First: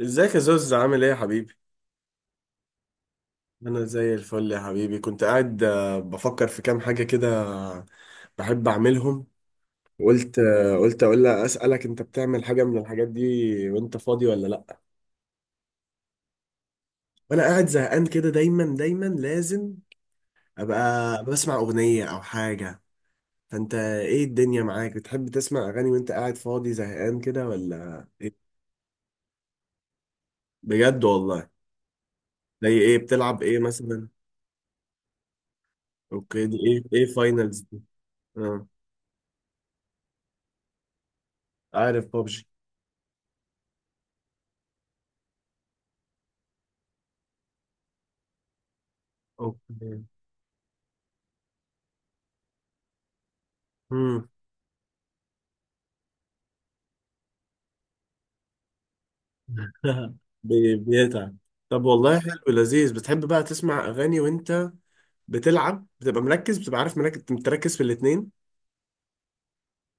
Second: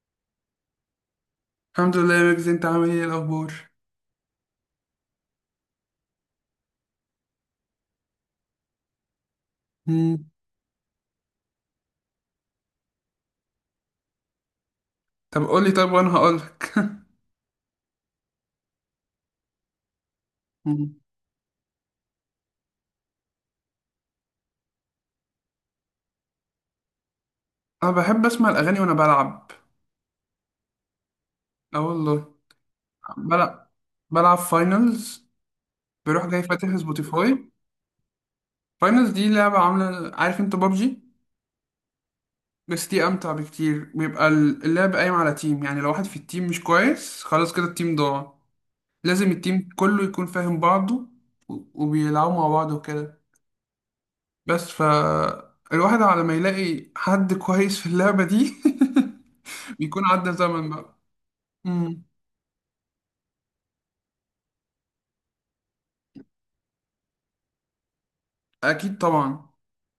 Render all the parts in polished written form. ازيك يا زوز، عامل ايه يا حبيبي؟ الحمد لله يا ويجز، انت عامل ايه، إيه الاخبار؟ انا زي الفل يا حبيبي. كنت قاعد، بفكر في كام حاجه كده، بحب اعملهم. مم. قلت اقول لها اسالك انت بتعمل حاجه من الحاجات دي وانت فاضي ولا لا؟ طب قول لي، طب وانا هقول لك. وانا قاعد زهقان كده، دايما دايما لازم ابقى بسمع اغنيه او حاجه. فانت ايه الدنيا معاك، بتحب تسمع اغاني وانت قاعد فاضي زهقان كده انا ولا بحب ايه؟ اسمع الاغاني وانا بلعب. بجد والله؟ اه والله. زي ايه بتلعب ايه بلعب مثلا؟ بلعب فاينلز. بروح جاي اوكي، دي فاتح ايه سبوتيفاي. فاينلز دي؟ اه. فاينلز دي لعبة، عاملة عارف انت بابجي؟ عارف بابجي. بس دي امتع بكتير، بيبقى اللعب قايم على تيم، يعني لو واحد في التيم مش كويس خلاص كده التيم ضاع. لازم التيم كله اوكي. يكون فاهم بعضه وبيلعبوا مع بعض وكده. مم. بس الواحد على ما يلاقي حد كويس في اللعبة دي بيكون عدى زمن بقى. بيتعب. طب امم والله، حلو لذيذ. بتحب بقى تسمع اغاني وانت بتلعب، بتبقى عارف، مركز متركز في الاتنين؟ اكيد طبعا.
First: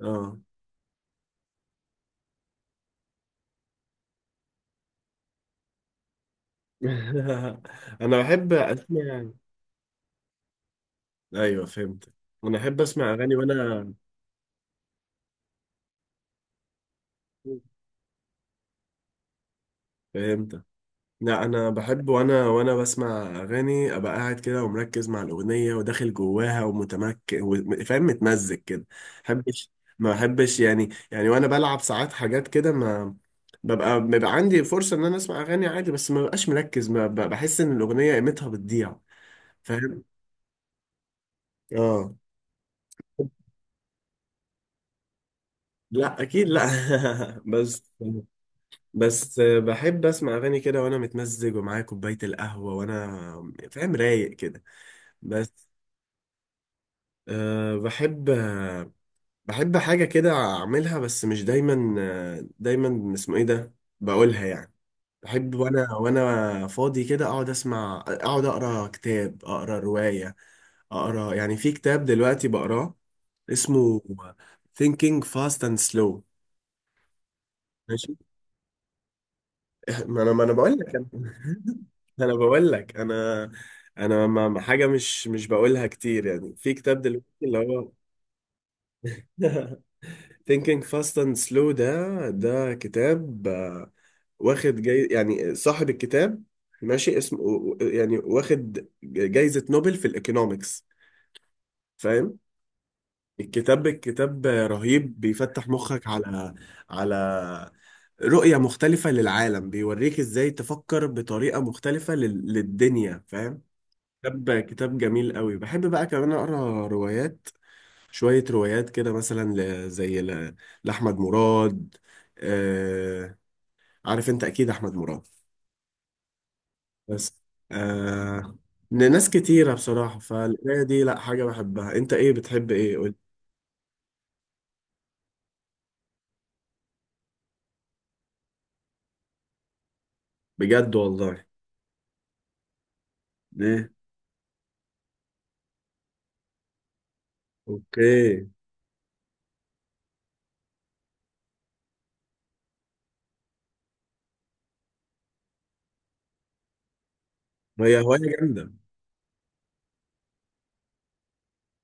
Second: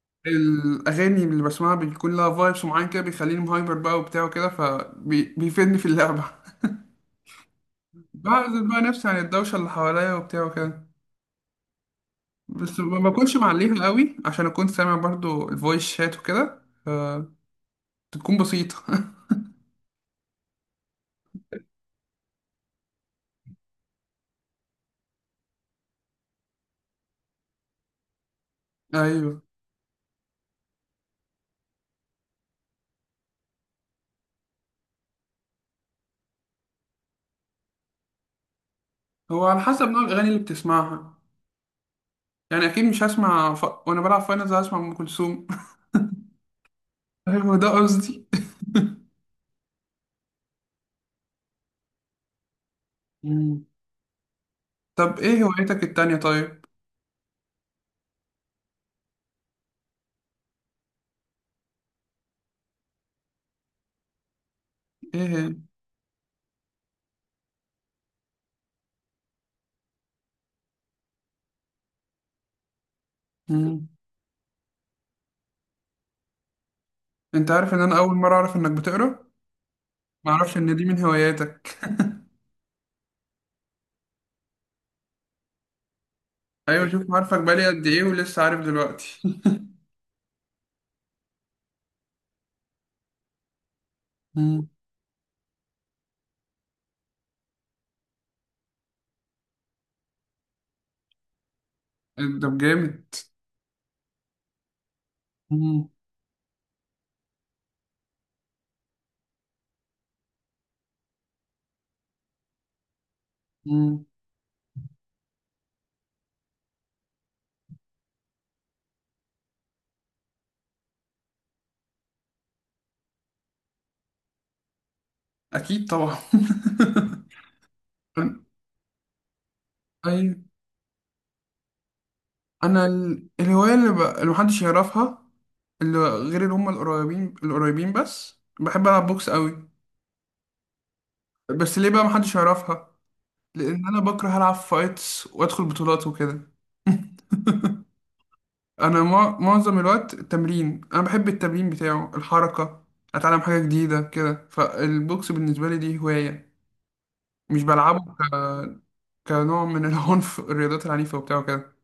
اه. الاغاني اللي بسمعها بيكون لها فايبس معين كده، بيخليني هايبر بقى وبتاع وكده، فبيفيدني في اللعبه. انا بحب بعزل بقى نفسي عن اسمع. الدوشه اللي حواليا وبتاع وكده، ايوه، فهمت. انا بس احب ما اسمع بكونش اغاني معليها وانا... قوي، عشان اكون سامع برضو الفويس شات وكده، فتكون بسيطه. فهمت. لا، انا بحب وانا بسمع اغاني، ابقى قاعد كده ومركز مع الاغنيه وداخل جواها ومتمكن فاهم، متمزج كده. ما ايوه. بحبش. ما بحبش يعني وانا بلعب ساعات حاجات كده، ما ببقى بيبقى عندي فرصه ان انا اسمع اغاني عادي، بس ما ببقاش مركز، ما بحس ان الاغنيه قيمتها بتضيع. هو على حسب نوع فاهم. الاغاني اللي بتسمعها. اه. يعني اكيد مش هسمع وانا بلعب فاينلز هسمع ام كلثوم. لا، اكيد لا. هو ده بس. قصدي. بس بحب اسمع اغاني كده وانا متمزج ومعايا كوبايه القهوه وانا مم. فاهم رايق كده. طب ايه بس. هوايتك التانية طيب؟ أه، بحب. بحب حاجة كده أعملها، بس مش دايما، دايما اسمه إيه ده، بقولها يعني. ايه هي؟ بحب وأنا فاضي كده، أقعد أقرأ كتاب، أقرأ رواية. أقرأ يعني، في كتاب دلوقتي بقراه، مم. اسمه Thinking Fast and Slow. انت عارف ان انا اول ماشي. مرة اعرف انك بتقرا؟ ما ما أنا ما أنا اعرفش ان بقول دي لك من أنا. هواياتك. أنا بقول لك أنا، أنا حاجة مش بقولها كتير، يعني في ايوه كتاب شوف، دلوقتي عارفك اللي بقالي قد هو... ايه ولسه عارف دلوقتي. Thinking Fast and Slow ده كتاب، مم. واخد جاي يعني، صاحب الكتاب ماشي اسمه يعني، واخد جايزة نوبل في الإيكونومكس. فاهم. ده جامد. الكتاب رهيب، بيفتح مم. مخك على... على رؤية مختلفة للعالم، بيوريك ازاي تفكر بطريقة مختلفة للدنيا، فاهم. مم. كتاب جميل قوي. بحب بقى كمان أقرأ روايات، شوية روايات كده، مثلا زي لأحمد مراد. آه. عارف أنت أكيد أحمد مراد. اكيد طبعا. بس. آه. لناس كتيرة بصراحة. ايوه. فالقراية دي لأ، حاجة بحبها. أنت إيه بتحب، انا إيه قول؟ الهواية اللي محدش يعرفها، اللي غير اللي هم القريبين القريبين، بس بحب العب بوكس قوي. بجد والله؟ بس ليه بقى محدش يعرفها؟ لان إيه. انا بكره العب فايتس وادخل بطولات وكده. أوكي. انا معظم الوقت التمرين، انا بحب التمرين بتاعه الحركه، اتعلم حاجه جديده كده. فالبوكس بالنسبه لي دي هوايه، مش ما هي بلعبه هواية جامدة. كنوع من العنف، الرياضات العنيفه وبتاعه كده.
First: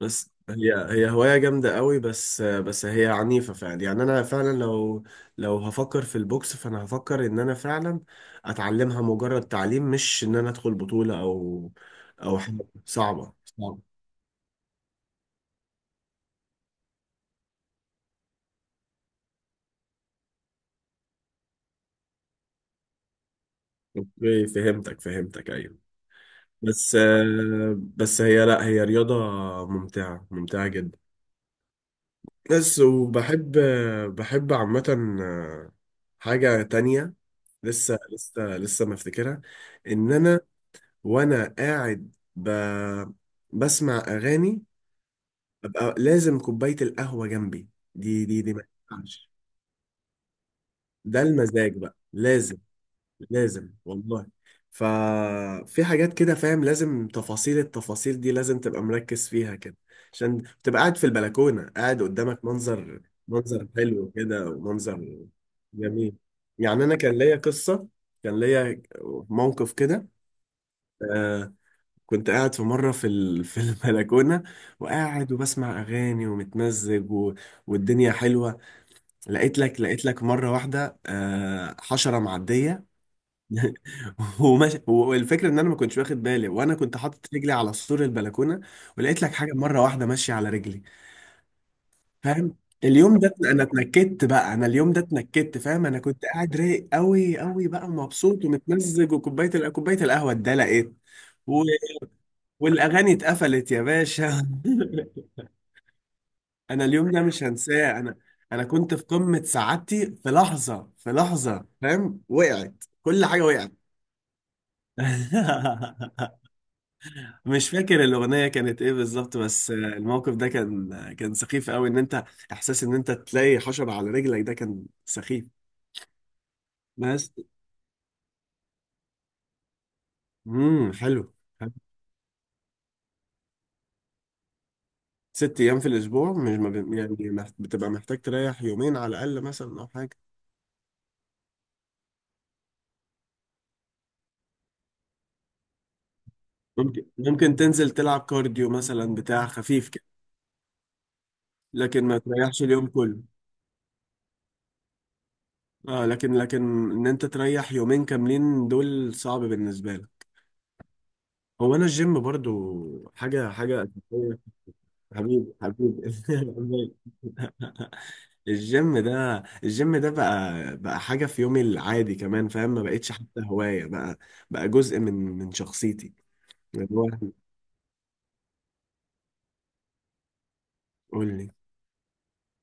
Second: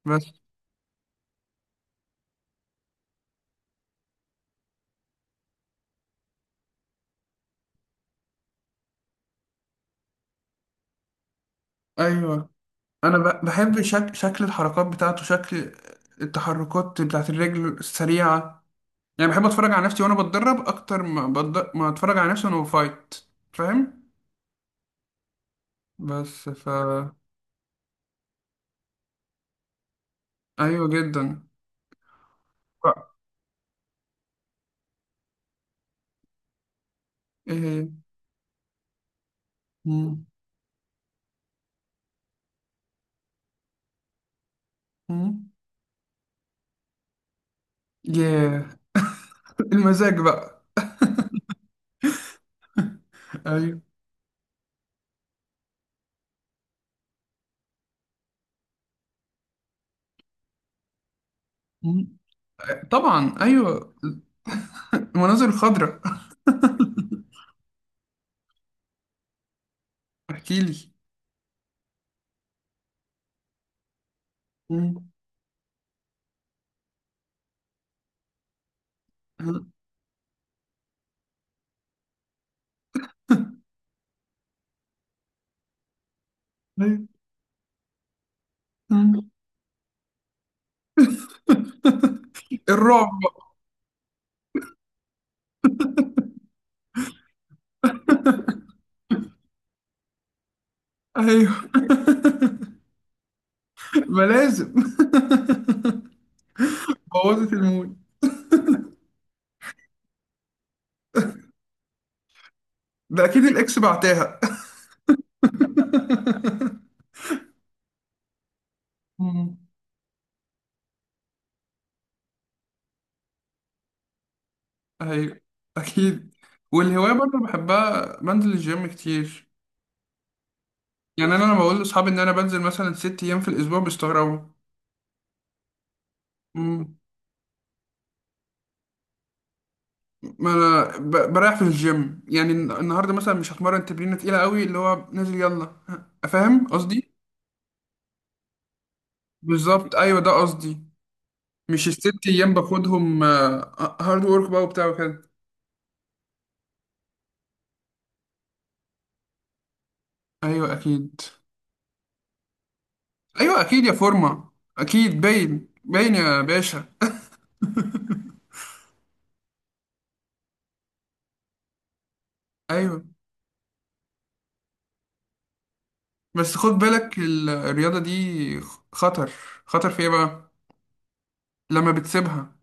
بس بس. هي هواية جامدة قوي، بس هي عنيفة فعلا، يعني أنا فعلا لو... لو هفكر في البوكس، فأنا هفكر إن أنا فعلا أتعلمها مجرد تعليم، مش إن أنا أدخل بطولة أو أو ايوه. حاجة. انا صعبة، بحب صعبة. شكل الحركات بتاعته، شكل التحركات بتاعت الرجل السريعه. يعني بحب اتفرج على نفسي وانا بتدرب اكتر ما ما اتفرج على نفسي وانا بفايت، فاهم؟ أوكي، فهمتك فهمتك، أيوه. بس بس. بس هي، لا هي رياضة ممتعة، ممتعة ايوه جدا. جدا. بس ف- وبحب، بحب عامة حاجة تانية. ايه هي؟ لسه لسه لسه ما افتكرها. ان مم. انا وانا قاعد، بسمع اغاني، مم. ابقى لازم كوبايه القهوه جنبي. دي ما ياه. ينفعش. المزاج بقى. ده المزاج بقى لازم، لازم ايوه. والله. ففي حاجات كده فاهم، لازم التفاصيل دي لازم تبقى مركز فيها كده، عشان تبقى قاعد في البلكونه، قاعد مم. قدامك منظر طبعا منظر ايوه. حلو كده، ومنظر المناظر الخضراء. جميل. يعني انا كان ليا قصه، كان ليا موقف كده. احكي لي. آه، كنت قاعد في مرة في البلكونة، مم. وقاعد وبسمع أغاني ومتمزج والدنيا حلوة. لقيت لك مرة واحدة، حشرة معدية. وماشي، والفكرة إن أنا ما كنتش واخد بالي، وأنا كنت أيوة. حاطط رجلي على سور البلكونة، ولقيت مم. لك حاجة مرة واحدة ماشية على رجلي. فاهم. الرعب اليوم ده بقى. أنا اتنكدت بقى، أنا اليوم ده اتنكدت، فاهم. أنا كنت قاعد رايق أوي أوي بقى، ومبسوط ومتمزج، وكوباية ال- كوباية القهوة اتدلقت، ايوه. والاغاني اتقفلت يا ما باشا. لازم. انا اليوم ده مش بوظت هنساه. المود. انا انا كنت في قمة سعادتي، في لحظة في لحظة، فاهم، وقعت ده كل حاجة اكيد وقعت. الاكس بعتها. مش فاكر الأغنية كانت إيه بالظبط، مم. بس الموقف ده كان سخيف قوي. إن أنت، إحساس إن أنت تلاقي حشرة على رجلك، ده كان ايوه سخيف. اكيد. والهوايه بس. برضه بحبها، بنزل الجيم كتير. حلو. يعني انا لما حلو. بقول لاصحابي ان انا بنزل مثلا 6 ايام في الاسبوع بيستغربوا. ست أيام في الأسبوع، مش ما مم. بي- يعني بتبقى محتاج تريح يومين على الأقل مثلا، أو حاجة؟ ما انا بريح في الجيم. يعني النهارده مثلا مش هتمرن تمرينه تقيله قوي، اللي هو نازل يلا، فاهم ممكن قصدي؟ ممكن تنزل تلعب كارديو مثلا، بتاع خفيف بالظبط، كده، ايوه ده قصدي. مش لكن ما الـ6 ايام تريحش اليوم كله. باخدهم هارد وورك بقى وبتاع وكده. اه، لكن ان انت تريح يومين كاملين دول صعب بالنسبه لك. ايوه اكيد. هو انا الجيم برضو حاجه ايوه حاجه اكيد يا أساسية. فورمه، اكيد حبيبي باين حبيبي باين يا باشا. الجيم ده بقى حاجه في يومي العادي كمان، فاهم، ما ايوه. بقتش حتى هوايه. بقى بقى جزء من شخصيتي. بس خد اللي هو... بالك الرياضه دي خطر. خطر في ايه بقى؟ قول لي. لما بتسيبها.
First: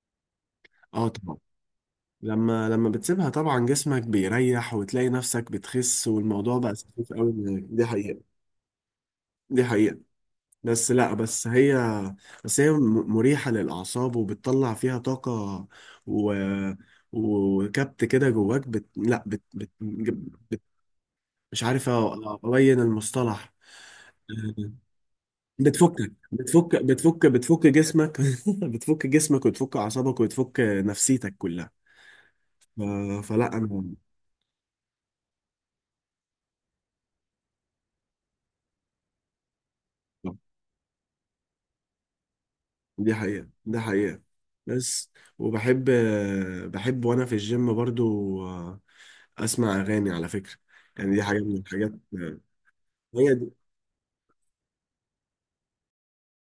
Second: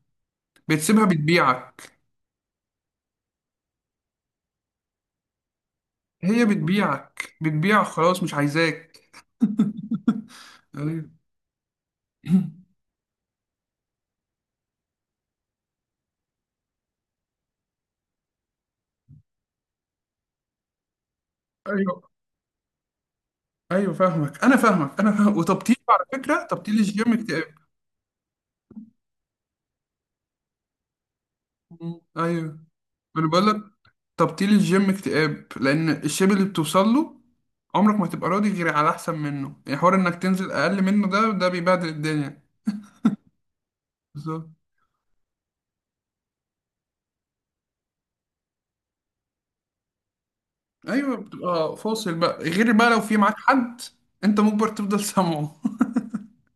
بتسيبها اه، طبعا. بتبيعك. لما بتسيبها طبعا جسمك بيريح، وتلاقي نفسك بتخس، هي والموضوع بقى سخيف قوي بتبيعك معاك. بتبيعك، دي خلاص مش حقيقة. عايزاك. دي حقيقة. بس ايوه. لا، بس هي، بس هي مريحة للأعصاب، وبتطلع فيها طاقة و... وكبت كده جواك، لا، بت... مش عارف، ايوه، أبين المصطلح. ايوه فاهمك، انا فاهمك انا فاهم. وتبطيل على بتفكك فكره، تبطيل بتفك الجيم بتفك اكتئاب. بتفك جسمك بتفك جسمك، وتفك أعصابك، وتفك نفسيتك كلها. مم. ايوه. ف... انا بقول فلا لك، أنا، تبطيل الجيم اكتئاب لان الشيب اللي بتوصل له عمرك ما تبقى راضي غير على احسن منه. يعني حوار انك تنزل اقل منه ده بيبهدل الدنيا. دي حقيقة دي حقيقة. بالظبط. بس وبحب، بحب وانا في الجيم برضو، آه، اسمع اغاني على فكرة. ايوه يعني دي حاجة من بتبقى الحاجات، فاصل بقى، غير بقى لو في معاك هي دي. حد انت مجبر تفضل سامعه.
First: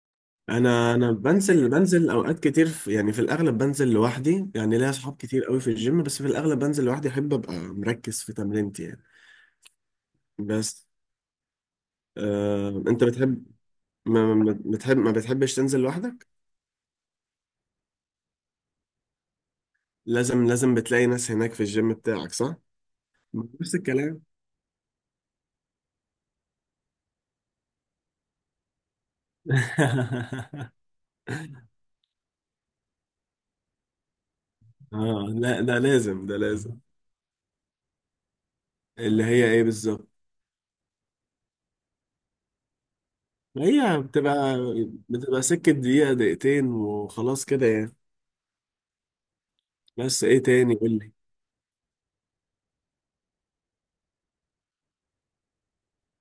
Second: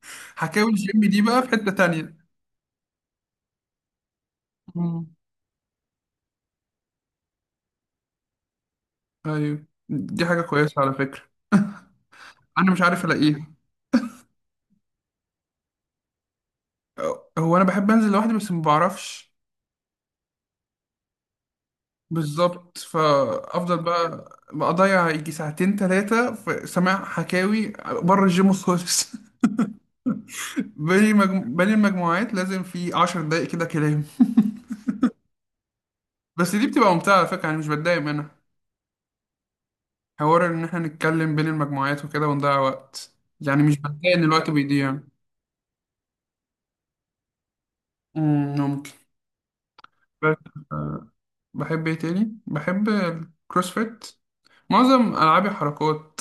حكاوي انا الجيم انا دي بقى في بنزل حته بنزل تانية. اوقات كتير، يعني في الاغلب بنزل لوحدي، يعني ليا مم. اصحاب كتير قوي في الجيم، بس في الاغلب بنزل لوحدي، احب ابقى مركز في تمرينتي يعني. ايوه دي حاجه كويسه بس. على فكره. انا مش آه، انت عارف بتحب الاقيها. ما بتحبش تنزل لوحدك؟ هو انا بحب انزل لوحدي بس ما بعرفش. لازم بتلاقي ناس هناك في الجيم بتاعك، صح؟ بالظبط، نفس فافضل الكلام. بقى اضيع يجي ساعتين ثلاثه في سماع حكاوي بره الجيم خالص. بين المجموعات لازم في 10 دقايق كده كلام. اه، لا ده لازم ده بس دي لازم. بتبقى ممتعه على فكره، يعني مش بتضايق منها. اللي هي ايه بالظبط؟ حوار ان احنا نتكلم بين المجموعات وكده ونضيع وقت، يعني مش هي بتضايق ان بتبقى الوقت بيضيع. بتبقى سكة دقيقة دقيقتين وخلاص كده يعني. ممكن. بس بس. ايه تاني قول آه، لي؟ بحب ايه تاني، بحب الكروسفيت، معظم العابي حركات.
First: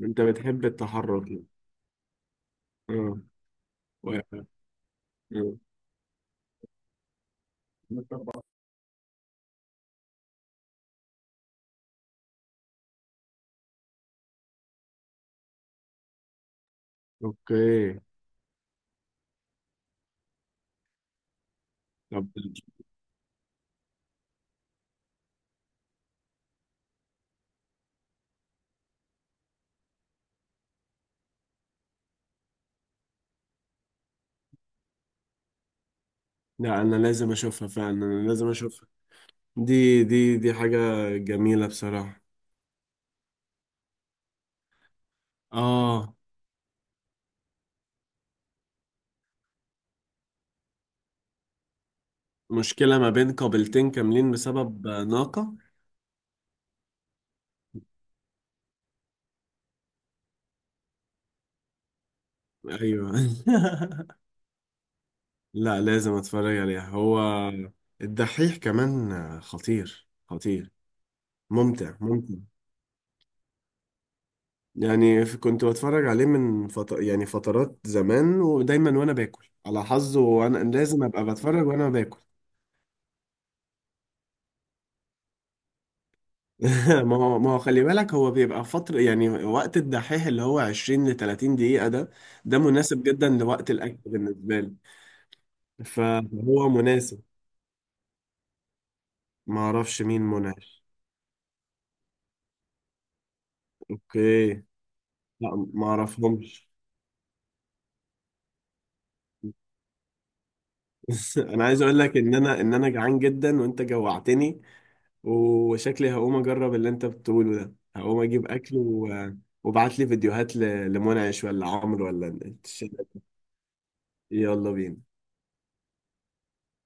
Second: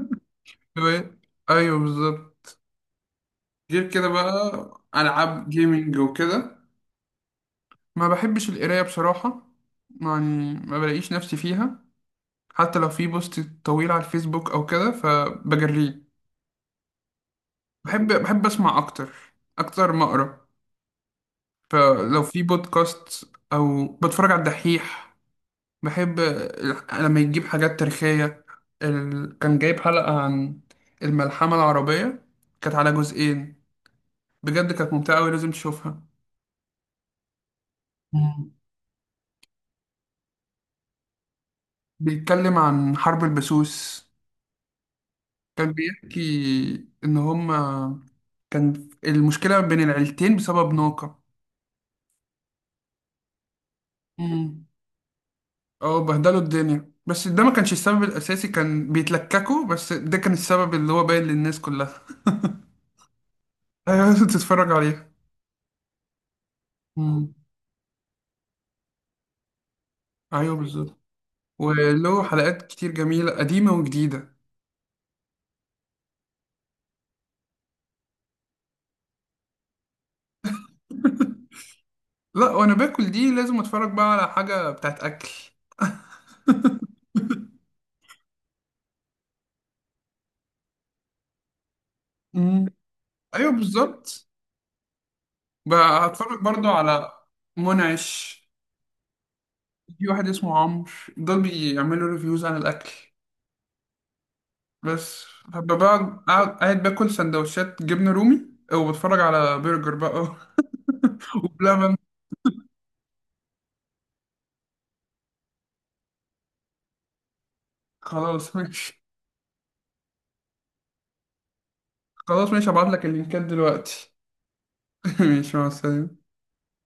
انت بتحب التحرك يعني. ايوه بالظبط. اه. غير كده بقى و- العاب آه. جيمنج وكده. ما بحبش القراية بصراحة، يعني ما بلاقيش نفسي فيها، حتى لو في بوست طويل على الفيسبوك أو كده فبجريه. اوكي، بحب أسمع أكتر، أكتر ما أقرأ. فلو طب. في بودكاست أو بتفرج على الدحيح، بحب لما يجيب حاجات تاريخية. كان جايب حلقة عن الملحمة العربية، كانت على جزئين. بجد كانت ممتعة أوي، لازم تشوفها. لا انا لازم اشوفها فعلا، انا لازم مم. اشوفها. دي حاجة جميلة بصراحة. بيتكلم عن حرب البسوس. كان اه. بيحكي ان هما كان المشكله بين العيلتين بسبب ناقه. مشكلة ما بين قابلتين كاملين امم بسبب ناقة؟ اه، بهدلوا الدنيا، بس ده ما كانش السبب الاساسي، كان بيتلككوا، بس ده كان السبب اللي هو باين للناس كلها. ايوه. ايوه، لازم تتفرج عليها. لا لازم اتفرج عليها. هو امم الدحيح كمان خطير ايوه خطير، بالظبط. ممتع وله ممتع. حلقات كتير جميله قديمه وجديده. يعني كنت بتفرج عليه من يعني فترات زمان، ودايما وانا باكل على حظه وانا لازم ابقى بتفرج وانا باكل. لا وانا باكل دي لازم اتفرج بقى على حاجه بتاعت اكل. ما هو خلي بالك، هو بيبقى فترة، يعني وقت الدحيح اللي هو 20 ل 30 دقيقة ده، ده امم مناسب جدا ايوه لوقت الاكل بالظبط. بالنسبة لي. بقى هتفرج برضو فهو على مناسب. منعش. ما اعرفش في مين واحد اسمه منعش؟ عمرو، دول بيعملوا ريفيوز عن الأكل. اوكي. بس. لا، فببقى ما بقعد قاعد اعرفهمش. قاعد باكل سندوتشات جبنة رومي، وبتفرج على برجر بقى. انا عايز وبلبن. اقول لك ان انا جعان جدا وانت جوعتني، وشكلي هقوم اجرب اللي انت بتقوله ده، هقوم اجيب خلاص اكل ماشي. وابعت لي فيديوهات لمنعش ولا عمرو ولا خلاص ماشي، هبعتلك الشلة. اللينكات دلوقتي. يلا بينا. ماشي، مع السلامة.